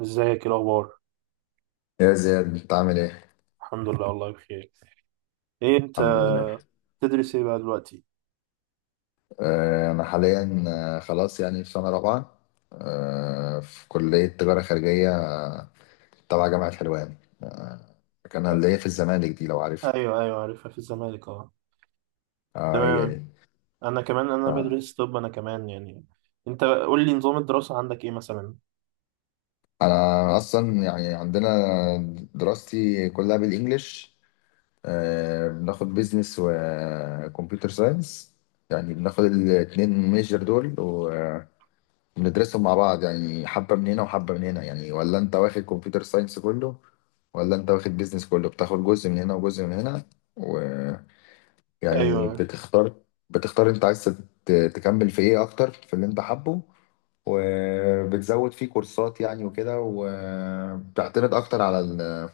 ازيك؟ ايه الاخبار؟ يا زياد انت عامل ايه؟ الحمد لله، والله بخير. ايه انت؟ الحمد لله. تدرس ايه بقى دلوقتي؟ انا حاليا خلاص يعني في سنة رابعة، في كلية تجارة خارجية تبع جامعة حلوان. كان اللي هي في الزمالك دي لو عارفها. ايوه، ايوه، عارفها في الزمالك، اه. اه، هي تمام. دي. انا كمان انا بدرس طب، انا كمان يعني. انت قول لي، نظام الدراسه عندك ايه مثلا؟ انا اصلا يعني عندنا دراستي كلها بالانجلش. بناخد بيزنس وكمبيوتر ساينس، يعني بناخد الاتنين ميجر دول. بندرسهم مع بعض، يعني حبة من هنا وحبة من هنا. يعني ولا انت واخد كمبيوتر ساينس كله ولا انت واخد بيزنس كله، بتاخد جزء من هنا وجزء من هنا. ويعني ايوه. بتختار بتختار، انت عايز تكمل في ايه اكتر، في اللي انت حابه، وبتزود فيه كورسات يعني وكده. وبتعتمد اكتر على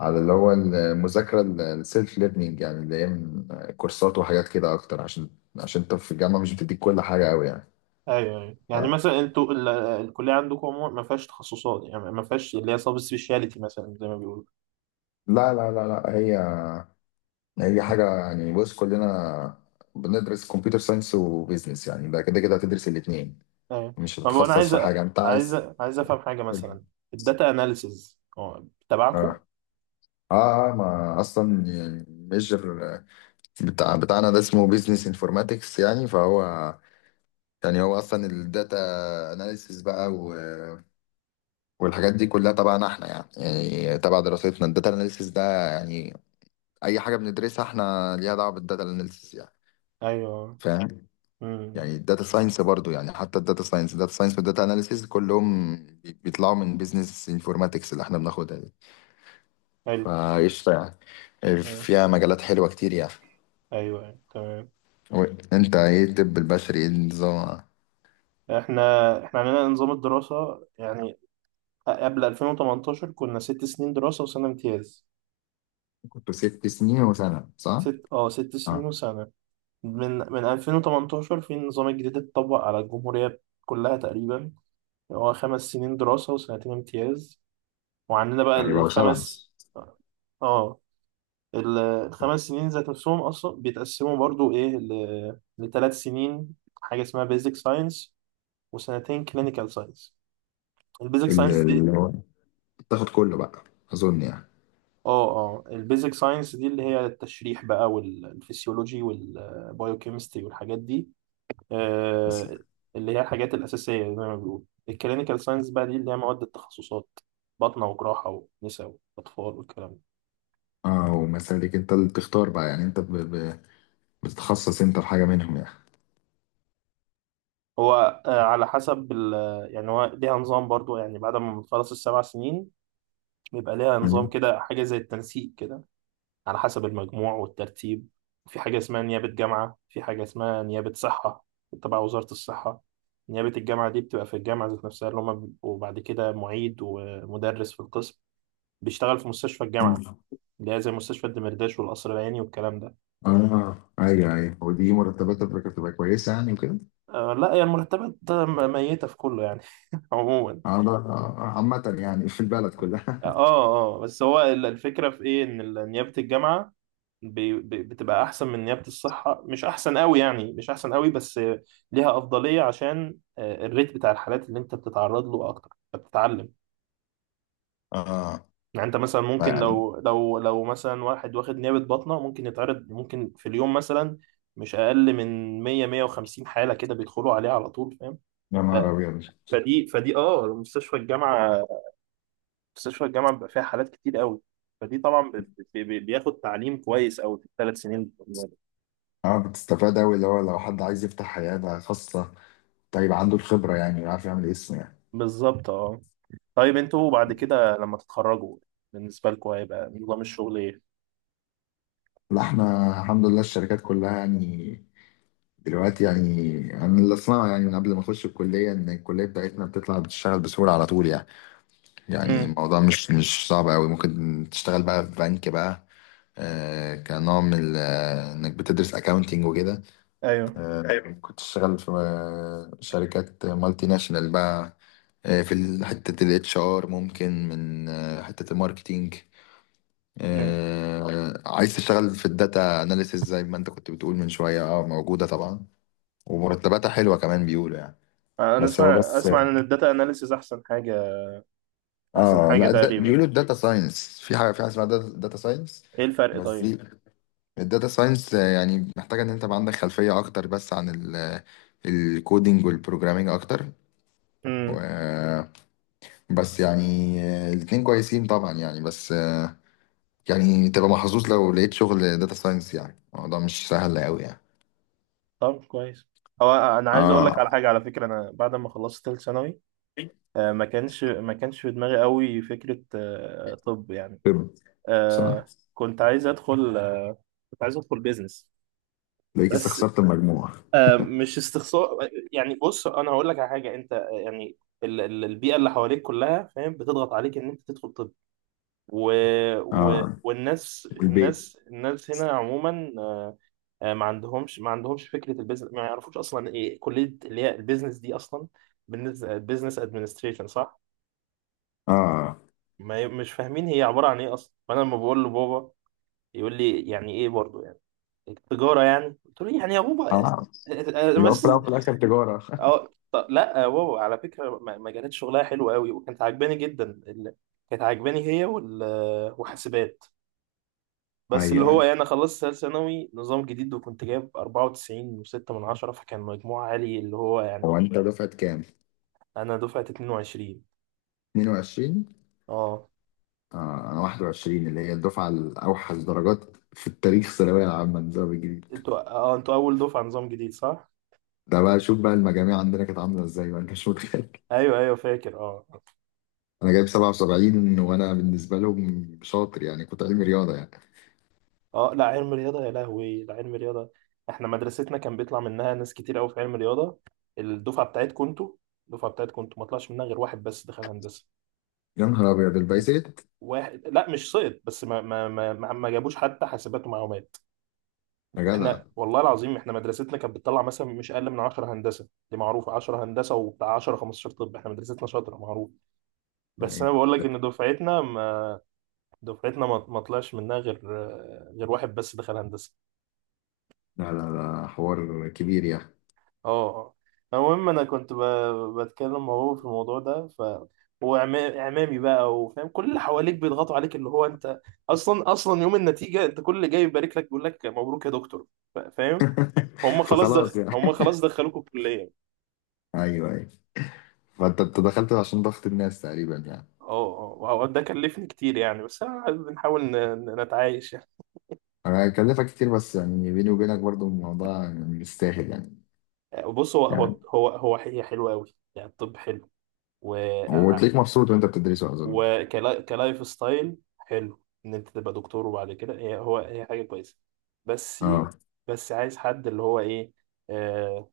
على اللي هو المذاكرة، السيلف ليرنينج، يعني اللي هي من كورسات وحاجات كده اكتر، عشان انت في الجامعة مش بتديك كل حاجة قوي يعني. ايوه، ايوه، يعني ف- مثلا انتوا الكليه عندكم عموما ما فيهاش تخصصات، يعني ما فيهاش اللي هي سبيشاليتي مثلا زي ما بيقولوا. لا لا لا لا، هي حاجة يعني. بص، كلنا بندرس كمبيوتر ساينس وبيزنس، يعني ده كده كده هتدرس الاتنين، ايوه. مش طب انا هتتخصص في حاجة انت عايز. عايز افهم حاجه مثلا، الداتا اناليسز تبعكم. اه، اه، ما اصلا يعني ميجر بتاعنا ده اسمه بيزنس انفورماتكس. يعني فهو، يعني هو اصلا الداتا اناليسيس بقى، والحاجات دي كلها تبعنا احنا. يعني تبع دراستنا الداتا اناليسيس ده. يعني اي حاجة بندرسها احنا ليها دعوة بالداتا اناليسيس يعني، ايوه. فاهم؟ امم. يعني الداتا ساينس برضو، يعني حتى الداتا ساينس، والداتا اناليسيز كلهم بيطلعوا من بيزنس انفورماتكس اللي احنا بناخدها دي. حلو. فقشطة، يعني آه. فيها مجالات حلوة كتير يعني. ايوه، أيوة، تمام. و- انت ايه، الطب البشري ايه النظام؟ احنا احنا عندنا نظام الدراسه يعني، قبل 2018 كنا ست سنين دراسه وسنه امتياز. كنت 6 سنين وسنة، صح؟ ست سنين اه، وسنه. من 2018 في النظام الجديد اتطبق على الجمهوريه كلها تقريبا، هو خمس سنين دراسه وسنتين امتياز. وعندنا بقى يعني بقى 7. الخمس. اه. الخمس سنين ذات نفسهم اصلا بيتقسموا برضو ايه لثلاث سنين. حاجه اسمها بيزك ساينس، وسنتين كلينيكال ساينس. البيزك ساينس. اللي هو تاخد كله بقى، اظن يعني. اه، اه، البيزك ساينس دي اللي هي التشريح بقى والفسيولوجي والبايوكيمستري والحاجات دي. بس. آه. اللي هي الحاجات الأساسية زي ما بيقولوا. الكلينيكال ساينس بقى دي اللي هي مواد التخصصات، باطنة وجراحة ونساء وأطفال والكلام ده. اه، ومسالك. انت اللي بتختار بقى يعني، انت بتتخصص انت في حاجة منهم يعني؟ هو على حسب ال، يعني هو ليها نظام برضو يعني، بعد ما بتخلص السبع سنين بيبقى ليها نظام أيوة. كده، حاجة زي التنسيق كده، على حسب المجموع والترتيب. في حاجة اسمها نيابة جامعة، في حاجة اسمها نيابة صحة تبع وزارة الصحة. نيابة الجامعة دي بتبقى في الجامعة ذات نفسها، اللي هما بيبقوا بعد كده معيد ومدرس في القسم، بيشتغل في مستشفى الجامعة، اللي هي زي مستشفى الدمرداش والقصر العيني والكلام ده. اه، ايوه، ايوه، ودي مرتبات بتبقى بتبقى كويسه يعني وكده. آه لا، يعني المرتبات ميتة في كله يعني. عموما. اه، ده عامة يعني في البلد كلها. اه، اه، بس هو الفكرة في ايه، ان نيابة الجامعة بتبقى احسن من نيابة الصحة، مش احسن قوي يعني، مش احسن قوي، بس ليها افضلية، عشان الريت بتاع الحالات اللي انت بتتعرض له اكتر فبتتعلم. اه. يعني انت مثلا ممكن، فيعني لو مثلا واحد واخد نيابة بطنة ممكن يتعرض، ممكن في اليوم مثلا مش اقل من 100 150 حالة كده بيدخلوا عليها على طول، فاهم. يا ف- نهار ابيض. فدي فدي اه مستشفى الجامعة، مستشفى الجامعة بيبقى فيها حالات كتير قوي. فدي طبعا بياخد تعليم كويس قوي في الثلاث سنين بتوع النيابة. اه، بتستفاد اوي، اللي هو لو حد عايز يفتح حياة خاصة، طيب عنده الخبرة يعني، ويعرف يعمل اسم يعني. بالظبط، اه. طيب انتوا بعد كده لما تتخرجوا، بالنسبة لكم هيبقى نظام الشغل ايه؟ لا، احنا الحمد لله الشركات كلها يعني دلوقتي. يعني انا اللي اسمعه يعني من قبل ما اخش الكلية، ان الكلية بتاعتنا بتطلع بتشتغل بسهولة على طول يعني. يعني امم. الموضوع مش صعب قوي، ممكن تشتغل بقى في بنك بقى، كنوع من انك بتدرس اكاونتنج وكده. ايوه. ايوه، كنت تشتغل في شركات مالتي ناشونال بقى. في حتة الاتش ار، ممكن من حتة الماركتينج. امم. عايز تشتغل في الداتا اناليسيس زي ما انت كنت بتقول من شوية، اه، موجودة طبعا، ومرتباتها حلوة كمان بيقولوا يعني. انا بس هو، اسمع بس اسمع ان الداتا اناليسيز احسن حاجة، احسن اه. حاجة لا، ده تقريبا. بيقولوا الداتا ساينس، في حاجه، اسمها داتا ساينس. ايه الفرق بس طيب؟ دي الداتا ساينس، يعني محتاجه ان انت يبقى عندك خلفيه اكتر، بس عن الكودينج والبروجرامينج اكتر. امم. و- بس يعني الاتنين كويسين طبعا يعني، بس يعني تبقى محظوظ لو لقيت شغل داتا ساينس، يعني الموضوع مش سهل قوي يعني. طب كويس. هو انا عايز اقول لك اه، على حاجة، على فكرة، انا بعد ما خلصت ثالث ثانوي، ما كانش في دماغي قوي فكرة، طب يعني، طب. صح، آه، كنت عايز ادخل آه، كنت عايز ادخل بيزنس، لقيت بس استخسرت المجموع. مش استخسار. يعني بص انا هقول لك على حاجه، انت يعني البيئه اللي حواليك كلها فاهم بتضغط عليك ان انت تدخل طب. و... و... اه، والناس البيت. الناس الناس هنا عموما ما عندهمش فكره البيزنس، ما يعرفوش اصلا ايه كليه اللي هي البيزنس دي اصلا، بالنسبه بيزنس ادمنستريشن، صح؟ اه. ما ي- مش فاهمين هي عباره عن ايه اصلا، فانا لما بقول لبابا يقول لي يعني ايه برضو يعني، تجاره يعني، قلت له يعني يا بابا. اه، لو في بس. الأول وفي الاخر تجاره. اه، طب لا، واو، على فكره، مجالات شغلها حلوه قوي، وكانت عجباني جدا ال-، كانت عجباني هي وحاسبات. بس اللي هو ايوه. إيه، انا خلصت ثالث ثانوي نظام جديد وكنت جايب 94 و6 من 10، فكان مجموع عالي اللي هو هو يعني، انت دفعة كام؟ انا دفعه 22. 22. اه. انا 21، اللي هي الدفعة الاوحش درجات في التاريخ، الثانوية العامة النظام الجديد. انتوا اول دفعه نظام جديد، صح؟ ده بقى، شوف بقى المجاميع عندنا كانت عاملة ازاي بقى، انت مش متخيل. ايوه، ايوه، فاكر، اه. انا جايب 77 وانا بالنسبة لهم شاطر يعني، كنت علمي رياضة يعني. اه، لا علم رياضة، يا لهوي، لا علم رياضة، احنا مدرستنا كان بيطلع منها ناس كتير قوي في علم رياضة. الدفعة بتاعتكم انتوا الدفعة بتاعتكم انتوا ما طلعش منها غير واحد بس دخل هندسة، يا نهار ابيض البايسات، واحد، لا مش سقط بس ما جابوش حتى حاسبات ومعلومات. يا جدع. واحنا والله العظيم، احنا مدرستنا كانت بتطلع مثلا مش اقل من 10 هندسة، دي معروفة، 10 هندسة وبتاع، 10 15، طب احنا مدرستنا شاطرة معروف. بس انا يعني بقول لك ان دفعتنا ما طلعش منها غير، غير واحد بس دخل هندسة، لا، لا، لا، حوار كبير يعني. اه. اه. المهم انا كنت بتكلم مع بابا في الموضوع ده، ف، هو اعمامي بقى وفاهم كل اللي حواليك بيضغطوا عليك اللي هو انت، اصلا اصلا يوم النتيجه انت كل اللي جاي يبارك لك بيقول لك مبروك يا دكتور، فاهم. فخلاص يعني. هم خلاص دخلوكوا الكليه. ايوه، ايوه، فانت دخلت عشان ضغط الناس تقريبا يعني. اه، اه، وهو ده كلفني كتير يعني، بس أنا بنحاول ن- ن- نتعايش يعني. انا هكلفك كتير، بس يعني بيني وبينك برضو الموضوع يعني مستاهل يعني. بص هو هو يعني هو هو هي حلوه قوي يعني، الطب حلو، وتلاقيك مبسوط وانت بتدرسه، اظن. وكلايف ستايل حلو ان انت تبقى دكتور، وبعد كده هي حاجه كويسه. بس، اه، بس عايز حد، اللي هو ايه، آه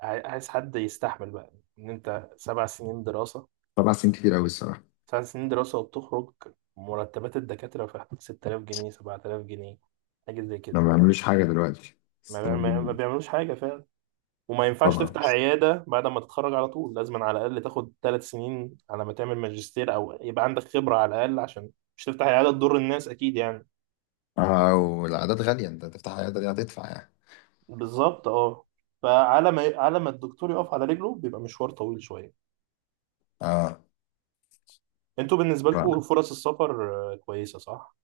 عايز حد يستحمل بقى، ان انت سبع سنين دراسه، طبعا سنين كتير قوي الصراحه. سبع سنين دراسه وبتخرج، مرتبات الدكاتره في حدود 6000 جنيه، 7000 جنيه، حاجه زي ما كده. بعملوش حاجه دلوقتي، بس ما, بيع- كانوا ما, ما بيعملوش حاجه فعلا، وما ينفعش طبعا. تفتح عياده بعد ما تتخرج على طول، لازم على الاقل تاخد ثلاث سنين على ما تعمل ماجستير او يبقى عندك خبره على الاقل، عشان مش تفتح عيادة تضر الناس أكيد يعني. اه، والعادات غاليه، انت تفتح عياده دي هتدفع يعني. بالظبط، اه. فعلى ما الدكتور يقف على رجله بيبقى مشوار طويل شوية. اه، انتوا بالنسبة لكم طبعا. فرص السفر كويسة، صح؟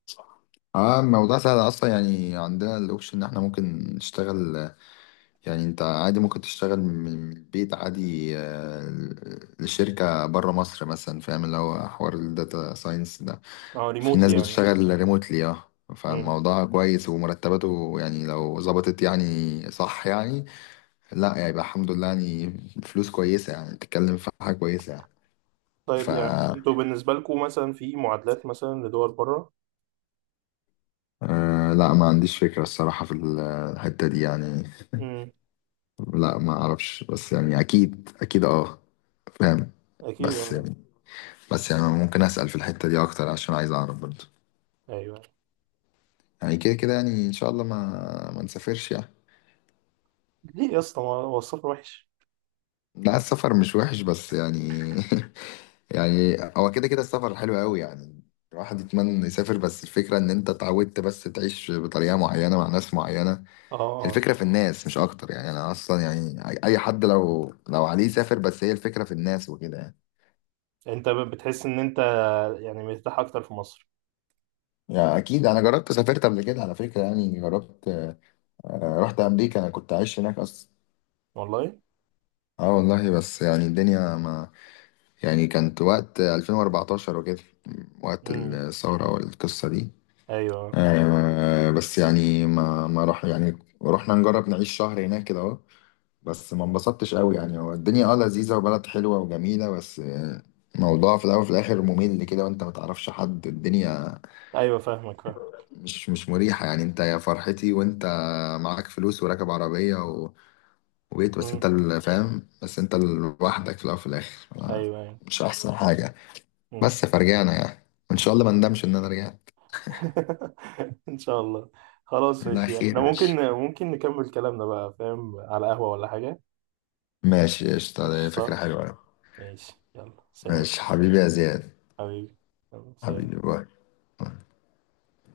اه، الموضوع سهل اصلا يعني، عندنا الاوبشن ان احنا ممكن نشتغل. يعني انت عادي ممكن تشتغل من البيت عادي، لشركة بره مصر مثلا، فاهم، اللي هو حوار الداتا ساينس ده. اه، في ريموتلي ناس يعني. بتشتغل ريموتلي، اه. امم. فالموضوع كويس ومرتباته يعني لو ظبطت يعني، صح يعني. لا، يعني يبقى الحمد لله يعني، فلوس كويسة يعني، تتكلم في حاجة كويسة يعني. ف، طيب يعني انتوا بالنسبة لكم، مثلا في معادلات مثلا لدول بره؟ لا، ما عنديش فكرة الصراحة في الحتة دي يعني. امم. لا، ما اعرفش، بس يعني اكيد، اكيد، اه، فاهم. اكيد، بس اه. بس يعني ممكن اسال في الحته دي اكتر، عشان عايز اعرف برضه. ايوه. يعني كده كده، يعني ان شاء الله ما نسافرش يعني. ليه يا اسطى؟ ما هو السفر وحش؟ لا، السفر مش وحش، بس يعني. يعني هو كده كده السفر حلو قوي يعني، الواحد يتمنى انه يسافر، بس الفكره ان انت اتعودت بس تعيش بطريقه معينه مع ناس معينه. اه. اه. الفكره في الناس مش اكتر يعني. انا اصلا يعني اي حد لو عليه يسافر، بس هي الفكره في الناس وكده يعني. انت بتحس ان انت يعني مرتاح اكتر في مصر. يعني اكيد انا جربت، سافرت قبل كده على فكره، يعني جربت. رحت امريكا، انا كنت عايش هناك اصلا. والله؟ اه والله. بس يعني الدنيا ما، يعني كانت وقت 2014 وكده، وقت امم. الثورة والقصة دي. ايوه، بس يعني ما راح، يعني رحنا نجرب نعيش شهر هناك كده اهو. بس ما انبسطتش قوي يعني، هو الدنيا اه لذيذة وبلد حلوة وجميلة، بس الموضوع في الاول وفي الاخر ممل كده، وانت ما تعرفش حد. الدنيا ايوه، فاهمك، فاهم. مش مريحة يعني. انت يا فرحتي وانت معاك فلوس وراكب عربية ويت، بس امم. انت اللي فاهم، بس انت لوحدك في الاول وفي الاخر ايوه، ايوه. مش احسن حاجه. مم. بس فرجعنا يعني، وان شاء الله ما ندمش ان انا رجعت. ان شاء الله. خلاص، لا، ماشي، خير احنا يا ممكن باشا. ممكن نكمل كلامنا بقى فاهم، على قهوة ولا حاجة؟ ماشي قشطة، ده فكره قشطة. حلوه أوي. ماشي، يلا سلام. ماشي حبيبي يا زياد. حبيبي. يلا سلام. حبيبي باي.